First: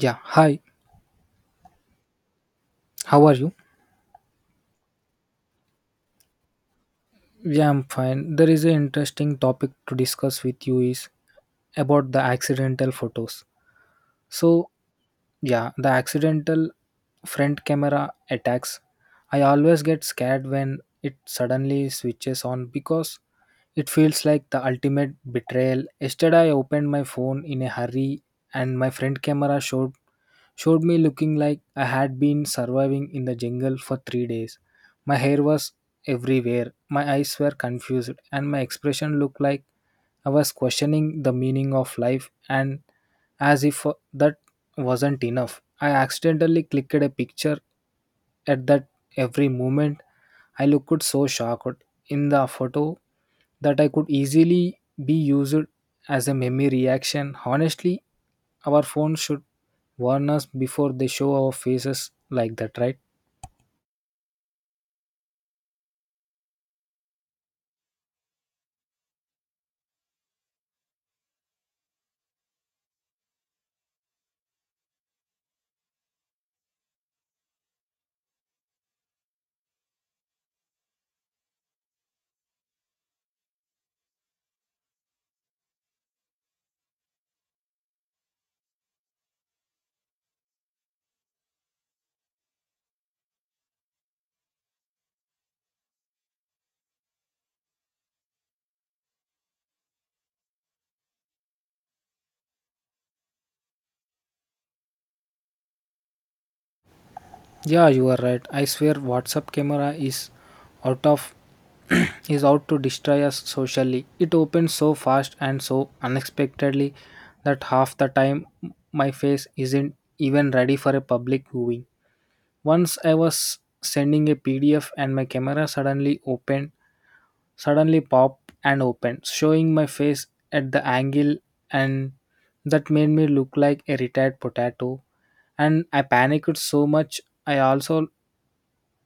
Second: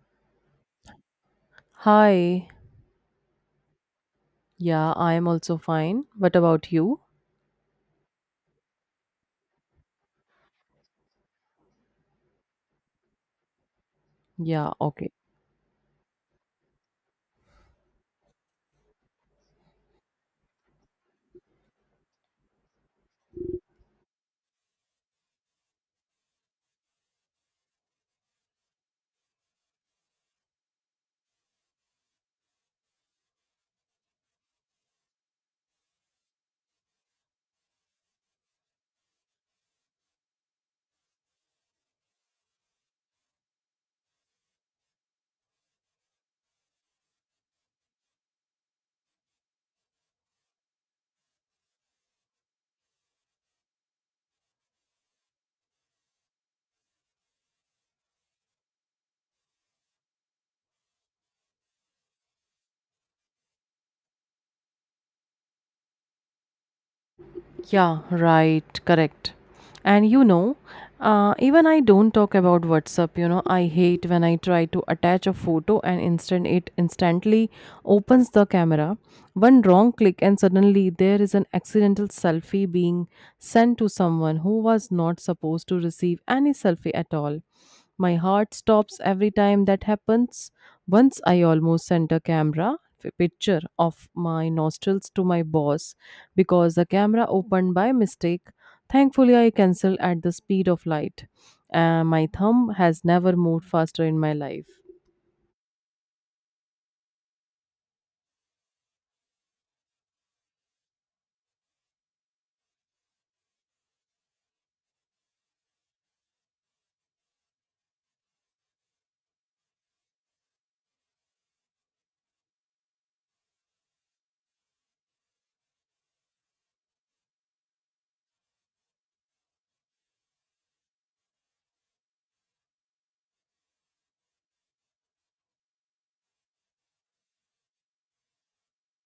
Yeah, hi. Hi. How are you? Yeah, I am also fine. What about you? Yeah, I'm fine. There is an interesting topic to discuss with you is about the accidental photos. So, Yeah, okay. yeah, the accidental front camera attacks. I always get scared when it suddenly switches on because it feels like the ultimate betrayal. Yesterday I opened my phone in a hurry and my front camera showed me looking like I had been surviving in the jungle for 3 days. My hair was everywhere, my eyes were confused and my expression looked like I was questioning the meaning of life, and as if that wasn't enough, I accidentally clicked a picture at that every moment I looked so shocked in the photo that I could easily be used as a meme reaction. Honestly, our phone should warn us before they show our faces like that, right? Yeah, right, correct. And you know, even I don't talk about WhatsApp, you know, I hate when I try to attach a photo and instantly opens the camera. One wrong click and suddenly there is an accidental selfie being sent to someone who was not supposed to receive any selfie at all. My heart stops every time that happens. Once I almost sent a picture of my nostrils to my boss because the camera opened by mistake. Thankfully, I cancelled at the speed of light. My thumb has never moved faster in my life. Yeah, you are right. I swear WhatsApp camera is out of is out to destroy us socially. It opens so fast and so unexpectedly that half the time my face isn't even ready for a public viewing. Once I was sending a PDF and my camera suddenly popped and opened, showing my face at the angle and that made me look like a retired potato, and I panicked so much I also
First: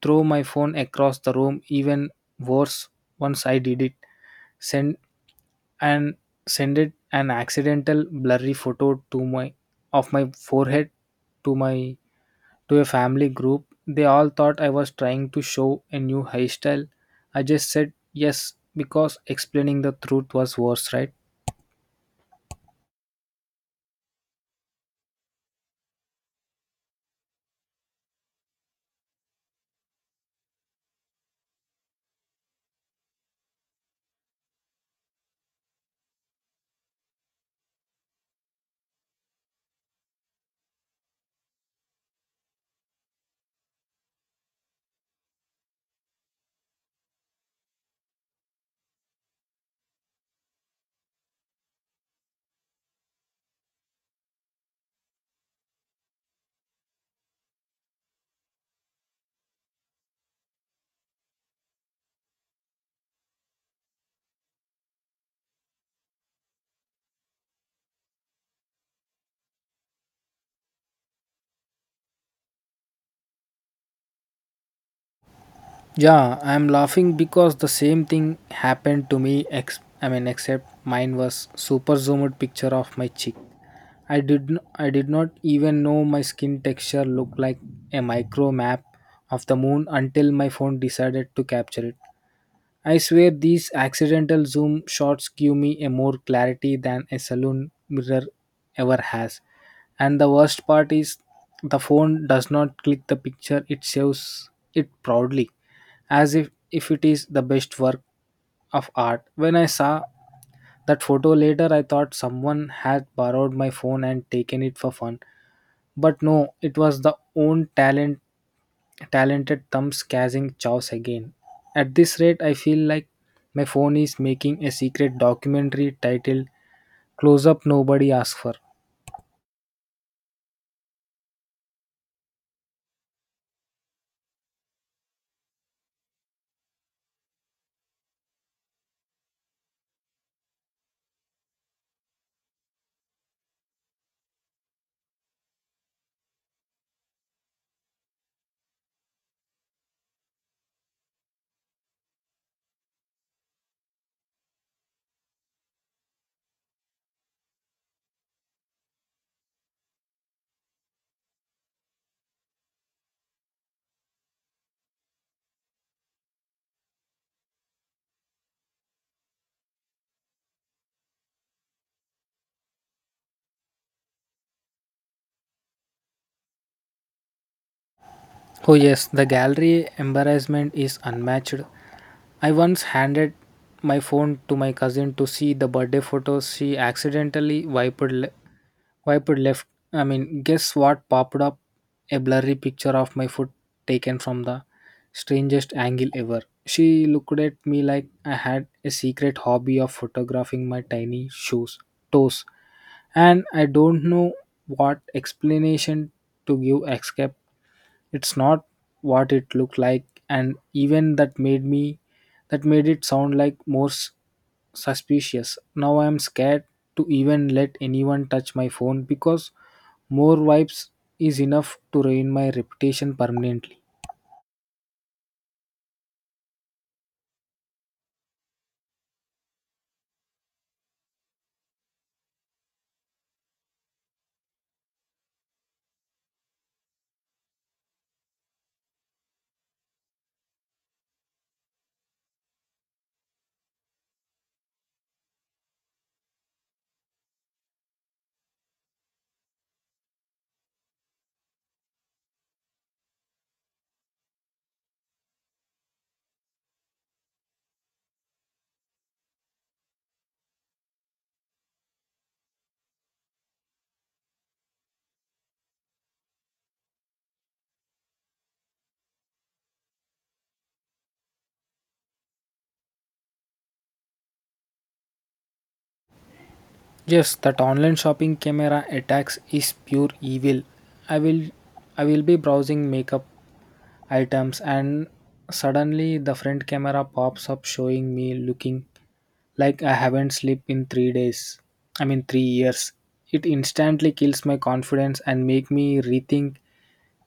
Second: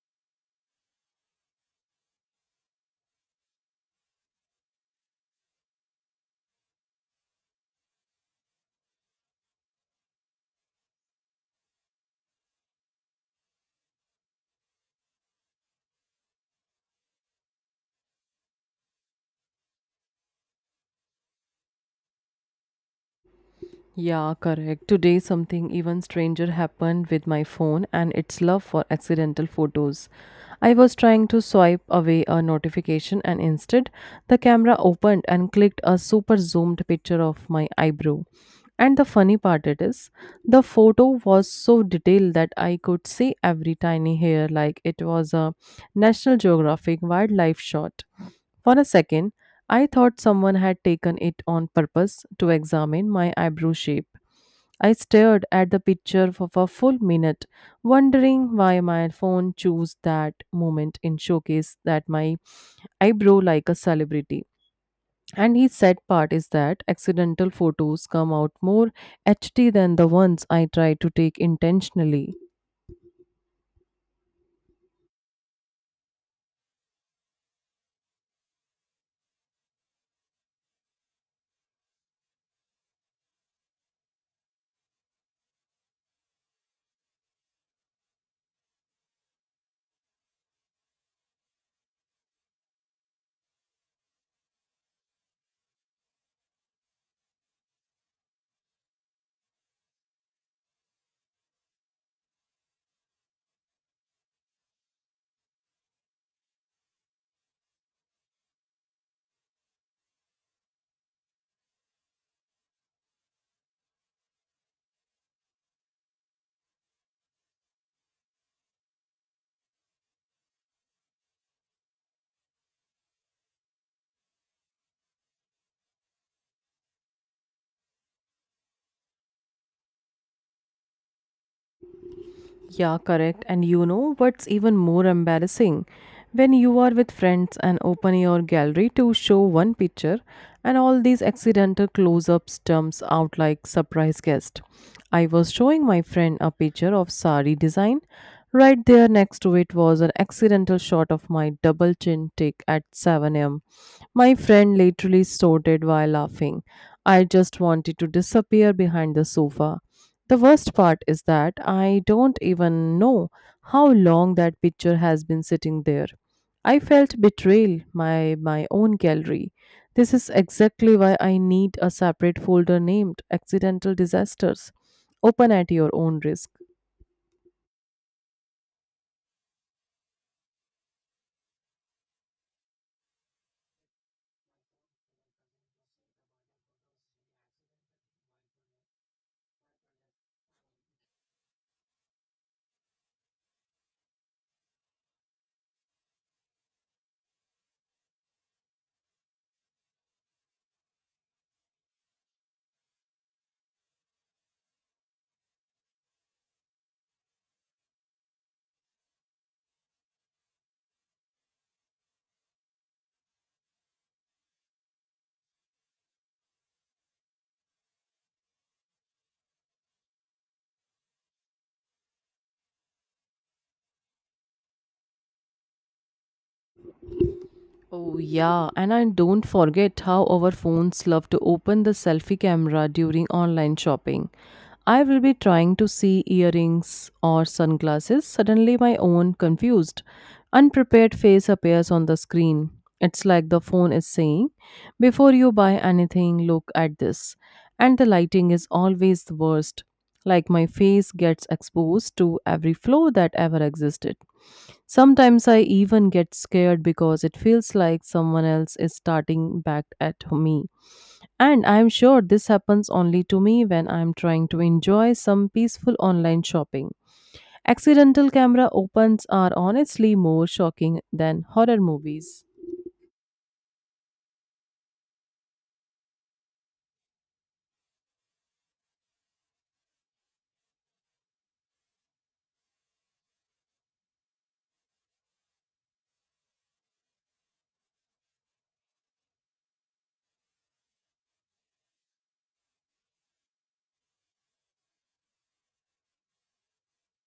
threw my phone across the room. Even worse, once I did it send and send it an accidental blurry photo to my of my forehead to my to a family group. They all thought I was trying to show a new hairstyle. I just said yes because explaining the truth was worse, right? Yeah, correct. Today, something even stranger happened with my phone and its love for accidental photos. I was trying to swipe away a notification, and instead, the camera opened and clicked a super zoomed picture of my eyebrow. And the funny part it is, the photo was so detailed that I could see every tiny hair like it was a National Geographic wildlife shot. For a second, I thought someone had taken it on purpose to examine my eyebrow shape. I stared at the picture for a full minute, wondering why my phone chose that moment in showcase that my eyebrow like a celebrity. And his sad part is that accidental photos come out more HD than the ones I try to take intentionally. Yeah, I'm laughing because the same thing happened to me. Except mine was super zoomed picture of my cheek. I did n- I did not even know my skin texture looked like a micro map of the moon until my phone decided to capture it. I swear these accidental zoom shots give me a more clarity than a saloon mirror ever has. And the worst part is the phone does not click the picture, it saves it proudly as if it is the best work of art. When I saw that photo later, I thought someone had borrowed my phone and taken it for fun. But no, it was the own talented thumbs catching chows again. At this rate I feel like my phone is making a secret documentary titled Close Up Nobody Asked For. Yeah, correct. And you know what's even more embarrassing? When you are with friends and open your gallery to show one picture, and all these accidental close ups jumps out like surprise guest. I was showing my friend a picture of sari design. Right there next to it was an accidental shot of my double chin tick at 7 am. My friend literally snorted while laughing. I just wanted to disappear behind the sofa. The worst part is that I don't even know how long that picture has been sitting there. I felt betrayal by my own gallery. This is exactly why I need a separate folder named Accidental Disasters. Open at your own risk. Oh yes, the gallery embarrassment is unmatched. I once handed my phone to my cousin to see the birthday photos she accidentally Wipe left. I mean, guess what popped up? A blurry picture of my foot taken from the strangest angle ever. She looked at me like I had a secret hobby of photographing my toes, and I don't know what explanation to give except it's not what it looked like, and even that made it sound like suspicious. Now I am scared to even let anyone touch my phone because more vibes is enough to ruin my reputation permanently. Oh, yeah, and I don't forget how our phones love to open the selfie camera during online shopping. I will be trying to see earrings or sunglasses. Suddenly, my own confused, unprepared face appears on the screen. It's like the phone is saying, before you buy anything, look at this. And the lighting is always the worst. Like my face gets exposed to every flaw that ever existed. Sometimes I even get scared because it feels like someone else is starting back at me. And I'm sure this happens only to me when I'm trying to enjoy some peaceful online shopping. Accidental camera opens are honestly more shocking than horror movies. Yes, that online shopping camera attacks is pure evil. I will I will be browsing makeup items and suddenly the front camera pops up showing me looking like I haven't slept in 3 days. I mean 3 years. It instantly kills my confidence and make me rethink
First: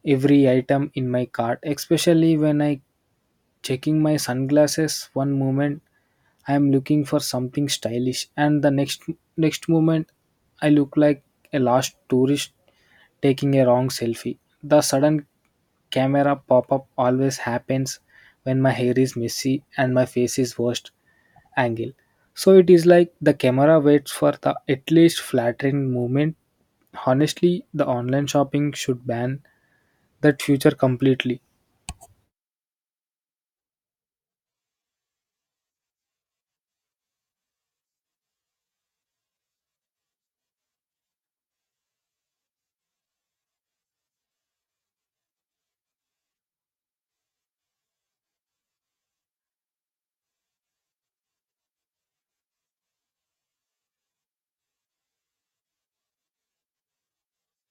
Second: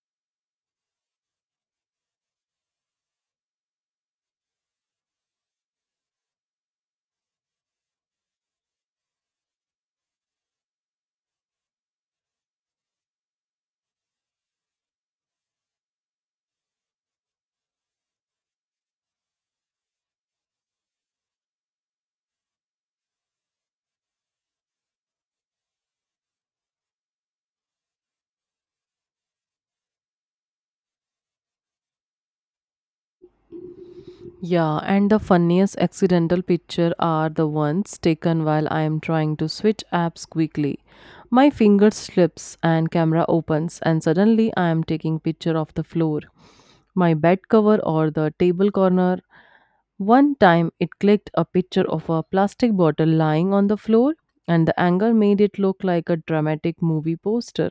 every item in my cart, especially when I checking my sunglasses one moment I am looking for something stylish and the next moment I look like a lost tourist taking a wrong selfie. The sudden camera pop up always happens when my hair is messy and my face is worst angle. So it is like the camera waits for the at least flattering moment. Honestly, the online shopping should ban that feature completely. Yeah, and the funniest accidental picture are the ones taken while I am trying to switch apps quickly. My finger slips and camera opens and suddenly I am taking picture of the floor, my bed cover or the table corner. One time it clicked a picture of a plastic bottle lying on the floor and the angle made it look like a dramatic movie poster.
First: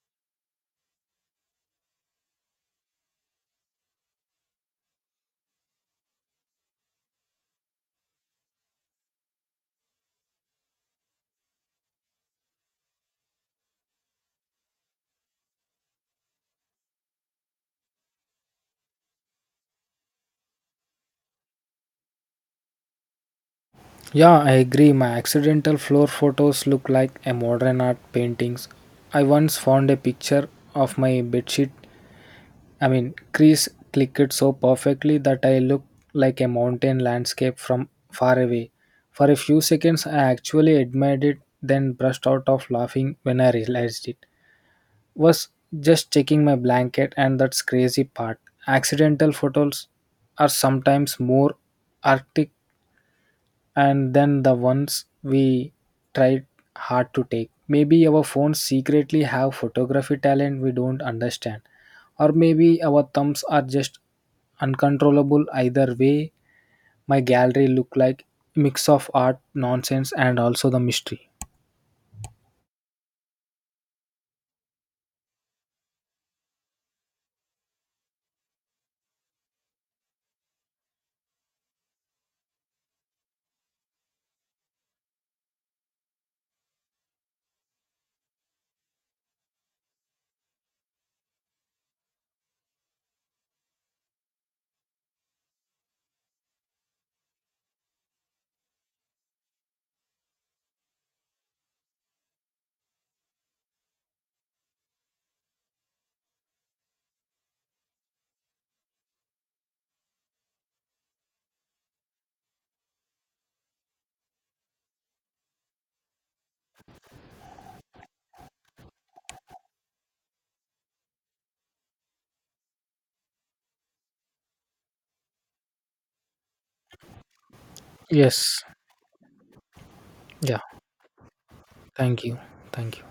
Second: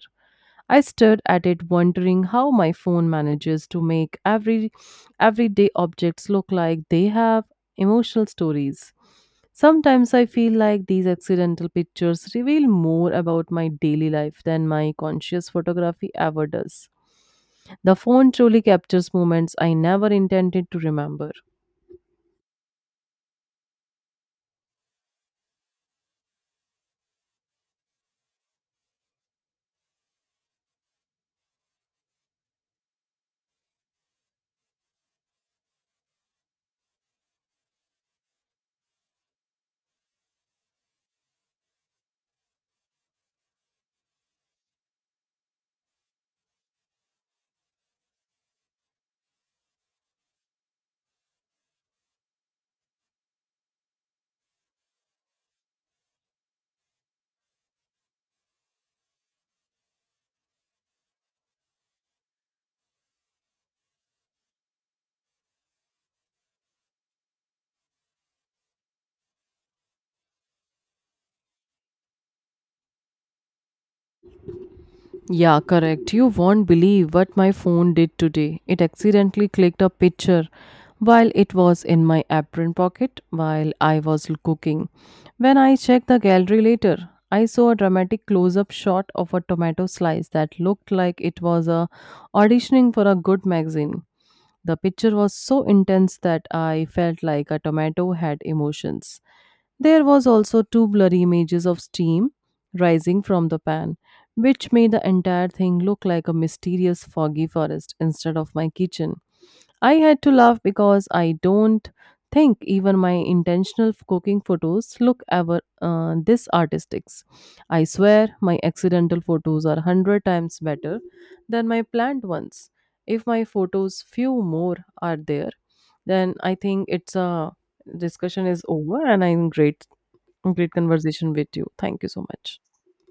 I stared at it wondering how my phone manages to make everyday objects look like they have emotional stories. Sometimes I feel like these accidental pictures reveal more about my daily life than my conscious photography ever does. The phone truly captures moments I never intended to remember. Yeah, I agree. My accidental floor photos look like a modern art paintings. I once found a picture of my bedsheet. I mean, crease clicked so perfectly that I looked like a mountain landscape from far away. For a few seconds, I actually admired it, then burst out of laughing when I realized it was just checking my blanket, and that's crazy part. Accidental photos are sometimes more arctic and then the ones we tried hard to take. Maybe our phones secretly have photography talent we don't understand, or maybe our thumbs are just uncontrollable. Either way, my gallery look like mix of art, nonsense, and also the mystery. Yeah, correct. You won't believe what my phone did today. It accidentally clicked a picture while it was in my apron pocket while I was cooking. When I checked the gallery later, I saw a dramatic close-up shot of a tomato slice that looked like it was a auditioning for a good magazine. The picture was so intense that I felt like a tomato had emotions. There was also two blurry images of steam rising from the pan, which made the entire thing look like a mysterious foggy forest instead of my kitchen. I had to laugh because I don't think even my cooking photos look ever this artistic. I swear my accidental photos are 100 times better than my planned ones. If my photos few more are there, then I think it's a discussion is Yes, over and I'm great yeah. great conversation with you. Thank you so Thank you, much. thank you.